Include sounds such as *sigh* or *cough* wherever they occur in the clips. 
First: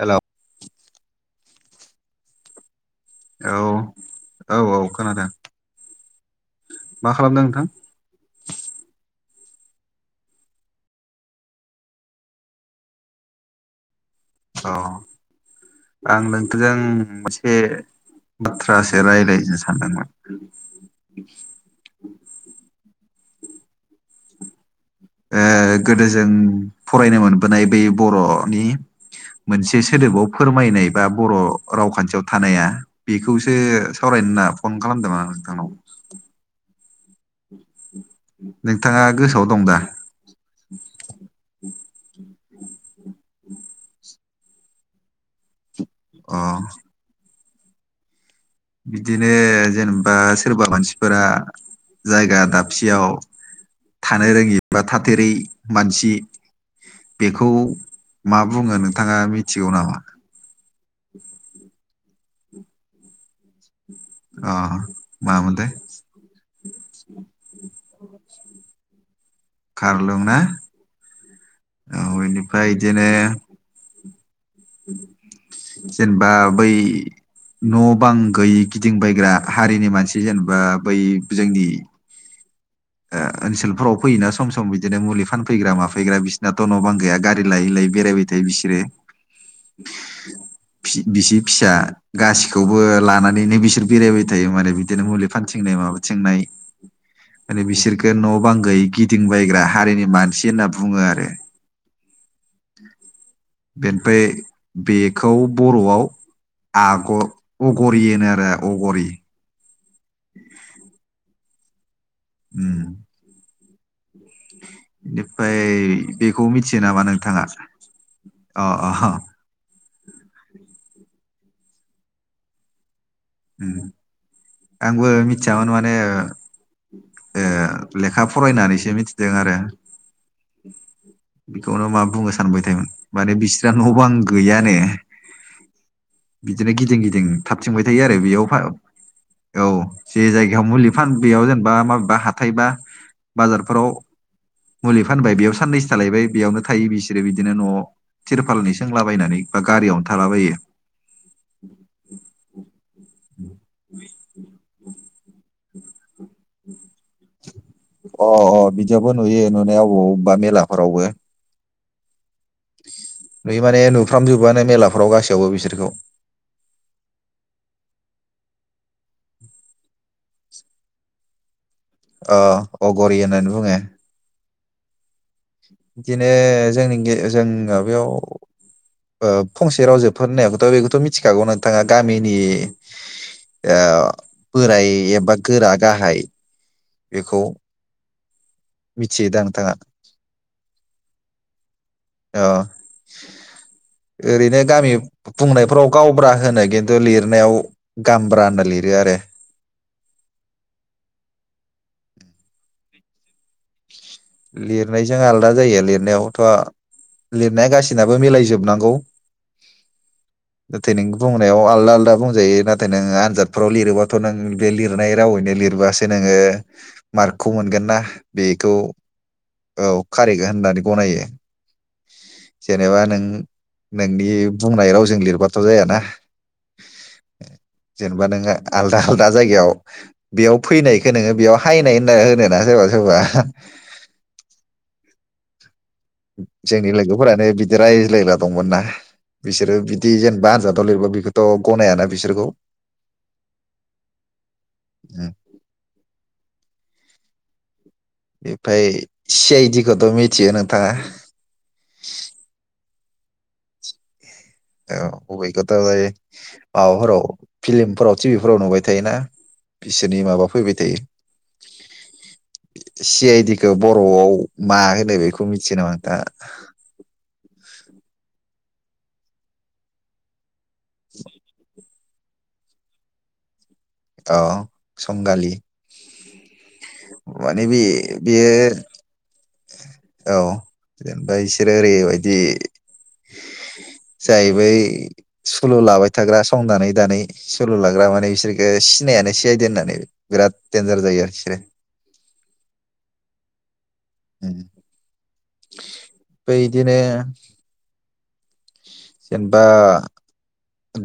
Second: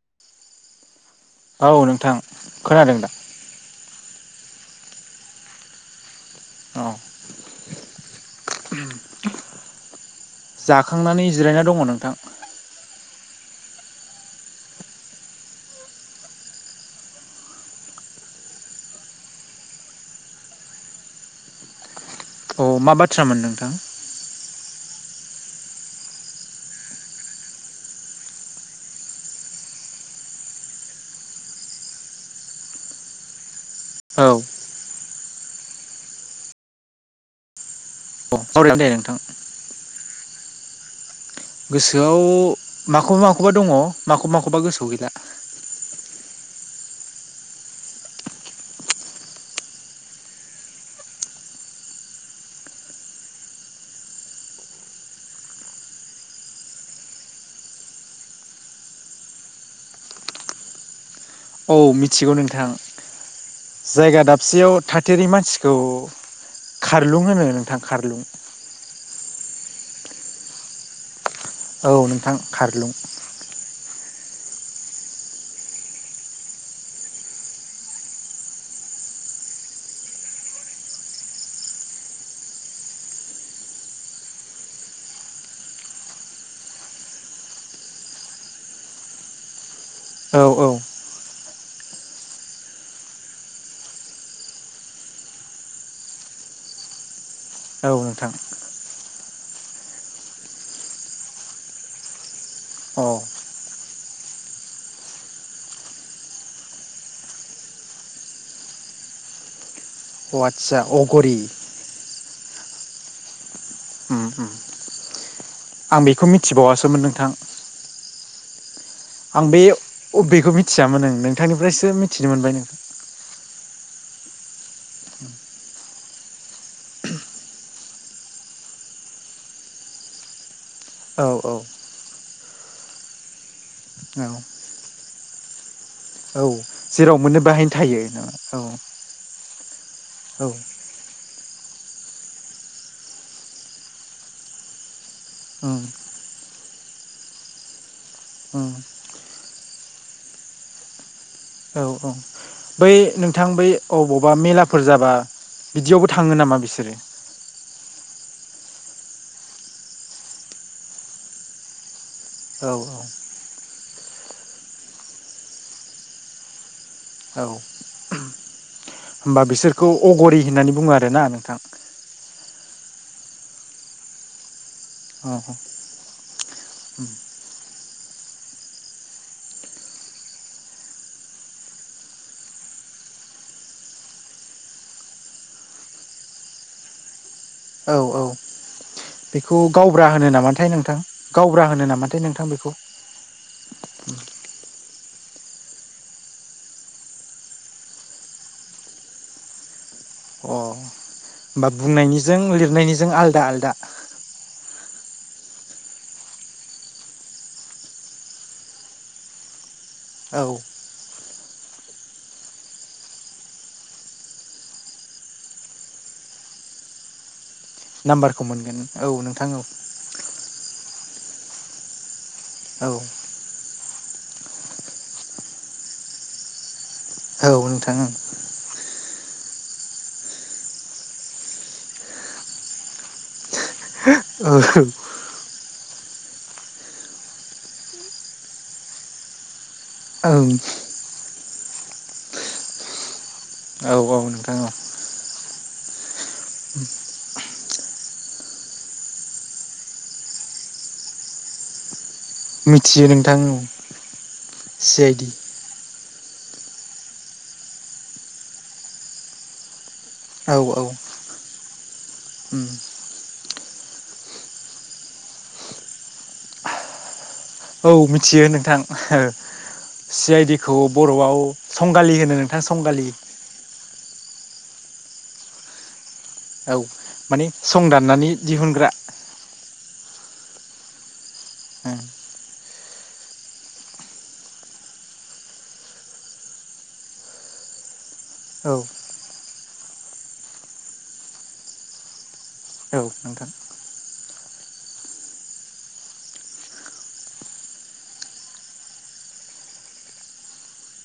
हेल'! औ नोंथां खोनादों दा? औ औ औ खोनादों। औ मा खालामदों नोंथां? *inaudible* जाखांनानै जिरायना दङ नोंथां। अ आं नोंथ'जों मोनसे बाथ्रासो राय्लायनो सानदोंमोन, *inaudible* अ मा बाथ्रामोन नोंथां? *inaudible* ओ गोदो जों फरायनो मोनबोनाय बै बर'नि मोनसे सोदोबाव फोरमायनाय बा बर' रावखान्थियाव थानाया बेखौ सो औ सावरायनो होनना फन खालामदोंमोन आं नोंथांनाव। औ *inaudible* सावरायगोन दे नोंथाङा नोंथां गोसोआव दं दा? *inaudible* गोसोआव माखौबा माखौबा दङ माखौबा माखौबा गोसोआव गैला। अ बिदिनो जेनेबा सोरबा मानसिफोरा जायगा दाबसेयाव थानो रोङि बा थाथेरै मानसि बेखौ मा बुङो नोंथाङा मिथिगौ नामा? औ मिथिगौ नोंथां। जायगा अ दाबसेयाव थाथेरि मामोनथाय मानसिखौ खारलुं होनो नोंथां खारलुं। *inaudible* खारलुं ना? औ नोंथां बेनिफ्राय खारलुं। बिदिनो जेनेबा बै न'-बां गैयि गिदिंबायग्रा हारिनि मानसि जेनेबा बै जोंनि ओनसोलफ्राव फैयोना सम सम बिदिनो मुलि फानफैग्रा माफैग्रा बिसिनाथ' न'-बां गैया गारि लायै लायै बेरायबाय थायो बिसोरो। औ औ बिसि फिसा गासिखौबो लानानैनो बिसोर बेरायबाय थायो माने, बिदिनो मुलि फानथिंनाय माबाथिंनाय थिंनाय माने औ बिसोरखौ न' नोंथां बां गैैयै गिदिंबायग्रा हारिनि मानसि होनना बुङो आरो। अ अ बेनिफ्राय बेखौ बर'आव आग अगरियनो आरो अगरि। अ आचसा अगरि *inaudible* उम उम उम बेनिफ्राय आं बेखौ मिथियो मिथिबावासोमोन नामा नोंथां नोंथाङा अ अ आं बे अबेखौ मिथियामोन न नोंथांनिफ्रायसो मिथिनो मोनबाय नोंथां आंबो मिचामोन माने ओ ए लेखा फरायनानैसो मिथिदों आरो औ औ *inaudible* बेखौनो मा बुंनो स सानबाय थोन माने बिस्रा न' ब आं औ गैयानो औ *inaudible* बिदिनो गिदिं जेराव गिदिं मोननो बाहायनो थाबथिंबायाय थायो नामा बे औ औ जे औ जायगायाव मुलि फानो ज बा माबेबा हाथाय बा बाजारफोराव मुलि फानबाय बेयाव उम साननैसो थालायबाय बेयावनो थायो बिसोरो बिदिनो न'आव उम थिरपालनि सोंलाबायनानै बा गारियावनो थालाबायो। औ औ बै नोंथां बै अबावबा मेलाफोर जाबा बिदियावबो थाङो नामा बिसोरो अ अ बिदिययबबो नुयो नुनायाव अबावबबा मेलाफोरावबो औ औ सानफ्रामजोबानो मेलाफ्राव गासैयावबो बिसोरखौ औ होनोमबा बिसोरखौ अगरि होननानै बुङो आरोना नोंथां। अ अगरि होननानै बुङो। औ बिदिनो जोंनि जों माबायाव फंसे रावजोबफोर होननायखौथ' बेखौथ' मिथिखागौ नोंथाङा गामिनि ओ बोराय एबा गोरा गाहाय बेखौ औ औ मि बेखौ गावब्रा होनो नामाथाय नोंथां गावब्रा होनो नामाथाय अ नोंथां बेखौ ओरैनो गामि बुंनायफ्राव गावब्रा होनो खिन्थु लिरनायाव गामब्रा होनना लिरो आरो। अ होमबा बुंनायनिजों लिरनायनिजों आलदा आलदा लिरनायजों आलादा जायो लिरनायावथ' लिरनाया गासिनाबो मिलायजोबनांगौ औ नाथाय नों बुंनायाव आलदा आलदा बुंजायो नाथाय नोङो आनजादफ्राव लिरोबाथ' नों बे लिरनाय रावैनो लिरबोसो नोङो ओ मारकखौ मोनगोन ना नाम्बारखौ बेखौ मोनगोन औ नोंथां औ कार होन होननानै गनायो औ औ जेनेबा नों नोंनि बुंनाय रावजों लिरबाथ' जायाना औ नोंथां जेनेबा नोङो आल आलदा जायगायाव बेयाव फैनायखौ नोङो बेयाव हायनाय होनना होनो ना जबा होबा औ जोंनि लोगोफोरानो बिदि रायज्लायग्रा दंमोन ना बिसोरो। बिदि ओं जेनेबा आनजादाव लिरब बेखौथ' गनायाना बिसोरखौ औ औ नोंथां औ ओम, उ बेफाय सि आइ डिखौथ' मिथियो नोंथाङा मिथियो नोंथां औ सि आइ डि बेखौथ ' माबाफोराव फिल्मफोराव टिभिफोराव नुबाय थायोना बिसोरनि माबा औ फैबाय औ थायो उम सि आइ डि बर'आव मा होनो बेखौ मिथि नामा आं दा औ मिथियो नोंथां सि आइ डि खौ बर'आव सं संगालि होनो नोंथां संगालि अ संगालि औ माने बे सं दाननानै बेयो दिहुनग्रा। औ जेनबा बिसोरो ओरैबायदि जाहैबाय सुलु लाबाय थाग्रा संनानै दानै सुलु लाग्रा मा ने बिसोरखौ ओ औ सिनायानो सि आइ डि होननानै बिराद देनजार जायो आरो बिसोरो। औ नोंथां। उम आमफ्राय इदिनो जेनेबा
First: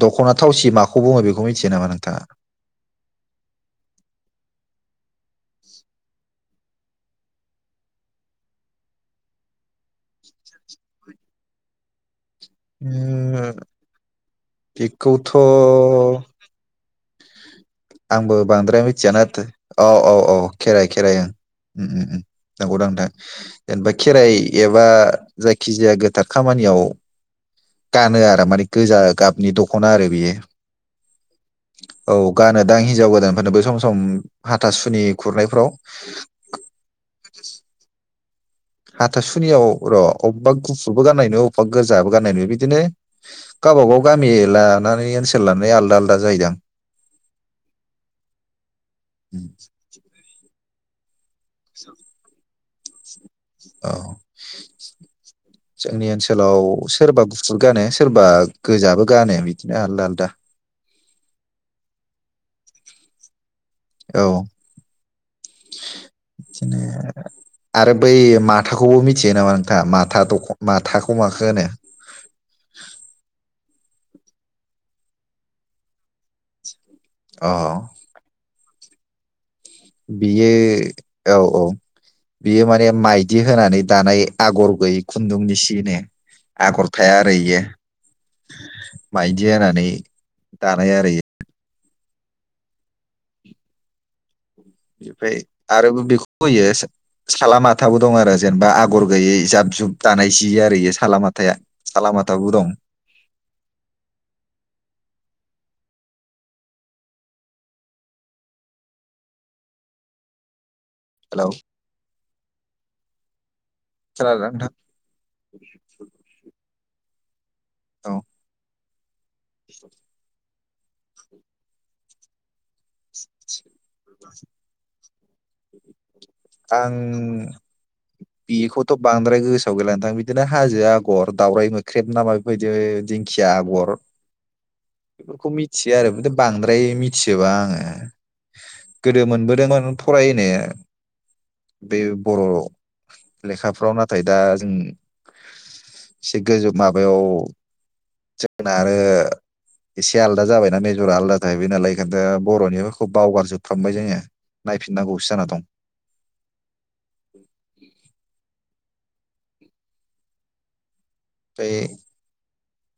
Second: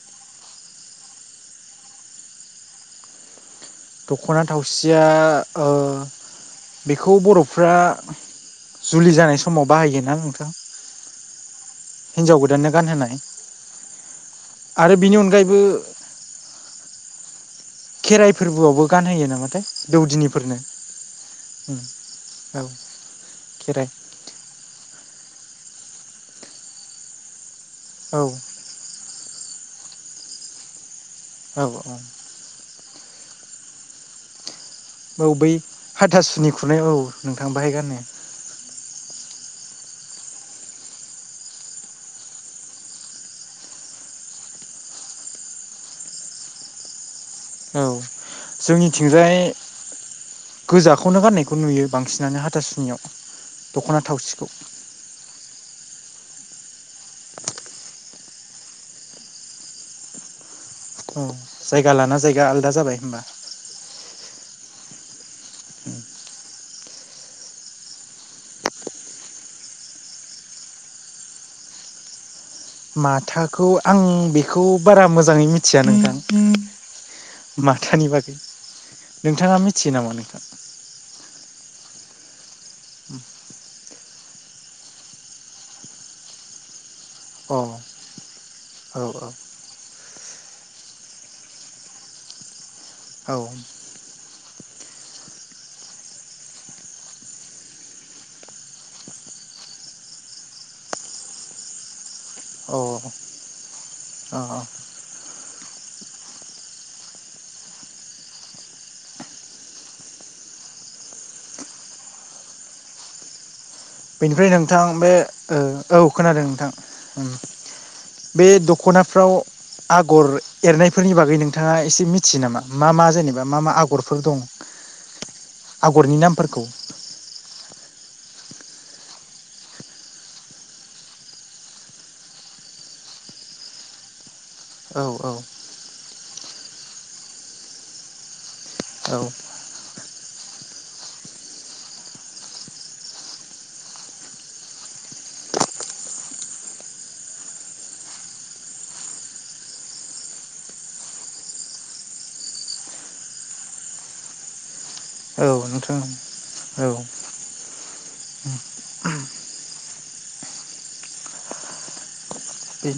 दख'ना थावसि माखौ बुङो बेखौ मिथियो नामा नोंथाङा? *inaudible* दख'ना थावसिया ओ बेखौ बर'फ्रा जुलि जानाय समाव बाहायोना नोंथां? *inaudible* हिनजाव गोदाननो गानहोनाय उम आरो बिनि बेखौथ' अनगायैबो खेराइ आंबो बांद्राय फोरबोआवबो मिथियाना गानहोयो थो नामाथाय औ औ औ दौदिनिफोरनो खेराइ खेराइ ओ। उम उम उम औ नंगौदां नोंथां। खेराइ जेनेबा खेरायाव बा जायखि जाया गोथार खामानियाव गानो औ आरो माने गोजा गाबनि दख'ना आरो बेयो औ औ। दा हिनजाव गोदानफोरनोबो सम सम हाथासुनि औ बै खुरनायफ्राव हाथासुनि खुरनाय औ नोंथां बाहाय गानो हाथासुनियाव र'अब्बा गुफुरबो गाननाय नुयो अब्बा गोजाबो गाननाय नुयो बिदिनो गावबा गाव गामि लानानै ओनसोल लानानै आलदा आलदा जायोदां । औ जोंनिथिंजाय गोजाखौनो गाननाय खौ नुयो बांसिनानो हाथासुनियाव औ दख'ना थावसिखौ जोंनि ओनसोलाव सोरबा गुफुर गानो सोरबा गोजाबो गानो बिदिनो आलदा आलदा। औ जायगा लाना जायगा आलादा जाबाय होमबा। औ। उम। *unintelligible* आरो बै माथाखौबो मिथियो नामा नोंथाङा माथा दख माथाखौ माखो होनो? *inaudible* माथाखौ आं बेखौ बारा मोजाङै मिथिया नोंथां। अ माथानि बागै नोंथाङा मिथियो नामा नोंथां बियो औ औ बियो माने माइदि होनानै दानाय आगर गैयि खुन्दुंनि सिनो आगर थाया आरो अ इयो औ माइदि होनानै दानाय आरो औ। एफाय आरोबो बेखौ होयो साला माथाबो दं आरो जेनेबा आगर गैयै जाब जुब दानाय जि आरो इयो सालामाथाया सालामाथाबो दं। औ अ अ। हेलौ । बेनिफ्राय नोंथां बे ओ औ खोनादों नोंथां उम। नोंथां औ बे दख'नाफ्राव आगर एरनायफोरनि बागै नोंथाङा एसे मिथियो नामा मा मा जेनेबा मा मा आगरफोर दं? आगरनि नाम आं बेखौथ' बांद्राय गोसोआव गैला नोंथां बिदिनो हाजो आगर दावराय मोख्रेब ना मा बेबायदि दिंखिया आगर औ औ बेफोरखौ मिथियो आरो *unintelligible* बांद्राय मिथिजोबा आङो। औ गोदो मोनबोदोंमोन फरायनो बे बर' लेखाफ्राव नाथाय दा जों एसे गोजौ माबायाव जोंना आरो एसे आलदा जाबायना मेजरा आलादा थाहैबाय नालाय ओंखायनथ' बर'निखौबो बावगारजोबफ्रामबाय जोङो नाय फिननांगौ सो जाना औ दं। नोंथां औ ओ। फ्राय बे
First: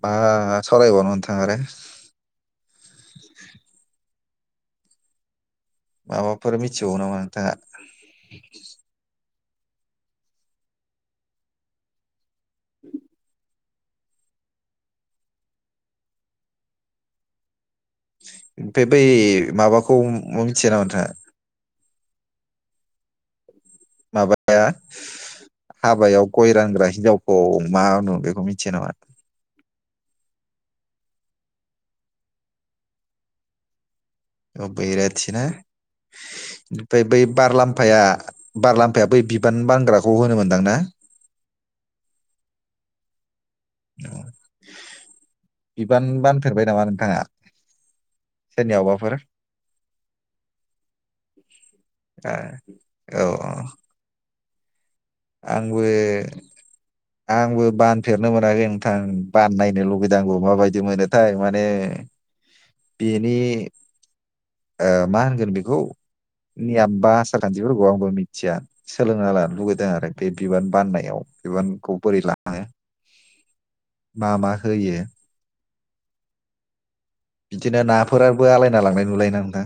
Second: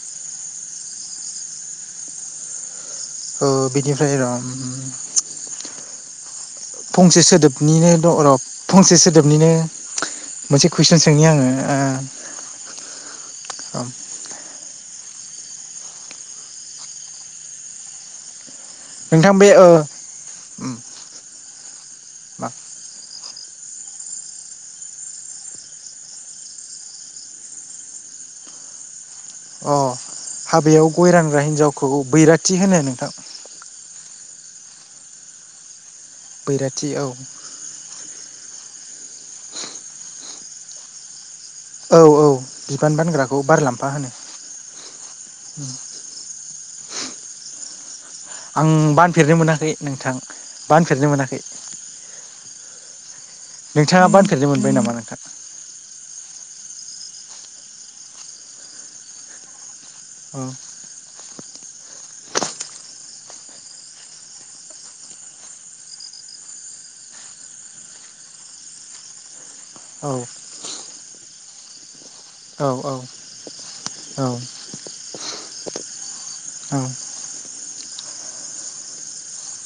बा सावरायबावनो नोंथाङा आरो? उम। माबा फंसे सोदोबनिनो दं र' फंसे सोदोब निनो मोनसे कुइसन सोंनि आङो ओ ओम ओमफ्राय बै नोंथां बे ओ माबाखौ मिथिया ना नोंथाङा? माबाया हाबायाव गय रानग्रा हिनजावखौ मा होनो बेखौ मिथिया नामा? अ हाबायाव गय रानग्रा हिन्जावखौ बैराथि होनो नोंथां। औ बैराथि ना बैराथि औ ओमफ्राय बै बारलामफाया बारलामफाया बै बिबान बानग्राखौ होनो मोनदां ना? औ औ बिबान बानग्राखौ बारलाम्फा होनो। बिबान *unintelligible* आं सोरनियावबाफोर बानफेरनो मोनाखै नोंथां बानफेरनो मोनाखै। औ औ *unintelligible* मोनबाय नामा नो आंबो आंबो बानफेरनो मोनाखै नोंथां बान नायनो लु बैदों खंबों औ माबायदि मोनोथाय माने बेनि ओ मा होनगोन बेखौ नि आबबा आसार खान्थिफोरखौ आंबो मिथिया सोलोंना लानो लुगै दो आरो औ बे बिबान बाननायाव बिबानखौ बोरै लाङो औ औ औ मा मा होयो औ बिदिनो नाफोराबो आलायना लांनाय नुलायो ना नोंथां?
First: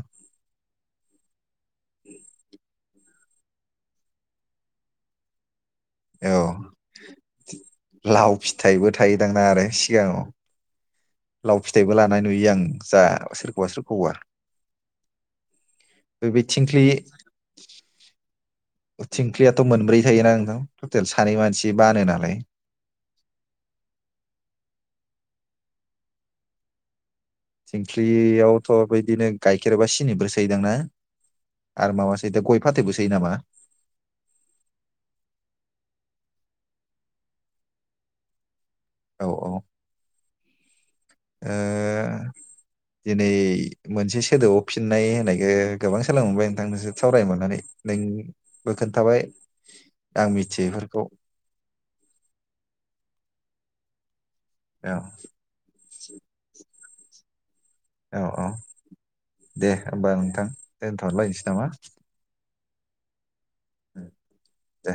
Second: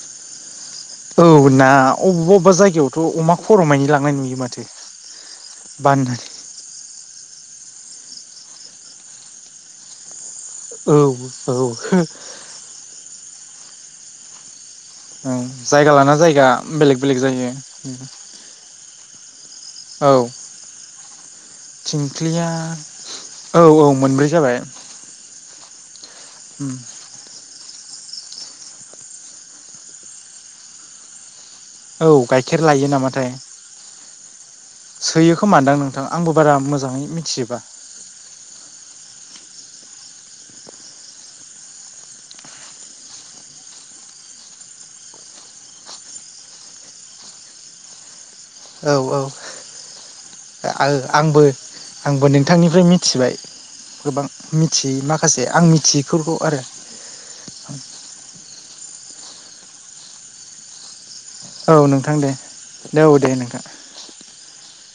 औ ना अबेबा अबेबा जायगायावथ' अमा खर'मानि लांनाय नुयो माथो। बान्धन औ लाव फिथाइबो थायोदां ना आरो सिगाङाव? औ औ लाव फिथाइबो लानाय नुयो आं जा सोरखौबा सोरखौबा। औ जायगा लाना बे बे जायगा थिंख्लि बेलेग बेलेग जायो। फख्रियाथ' मोनब्रै औ थायोना नोंथां टटेल सानै मानसि बानो नालाय थिंख्लिया औ औ मोनब्रै जाबाय उ थिंख्लि यावथ' बिदिनो गाइखेर बा सिनिबो सोयो दां ना? आरो मा औ मा सोयो गाइखेर गय लायो फाथैबो सोयो नामाथाय नामा? सोयो खोमानदां नोंथां आंबो बारा मोजाङै मिथिजोबा। औ औ ओ दिनै मोनसे सोदोबाव फिननाय होननायखो गोबां सोलोंबाय नोंथांजोंसो सावरायनो मोननानै नों बो औ खोन्थाबाय औ मिथियैफोरखौ आंबो आंबो नोंथांनिफ्राय मिथिबाय। गोबां मिथियै औ माखासे आं मिथियैफोरखौ आरो औ औ दे होमबा नोंथां दोन औ नोंथां दे दे औ दे नोंथां दे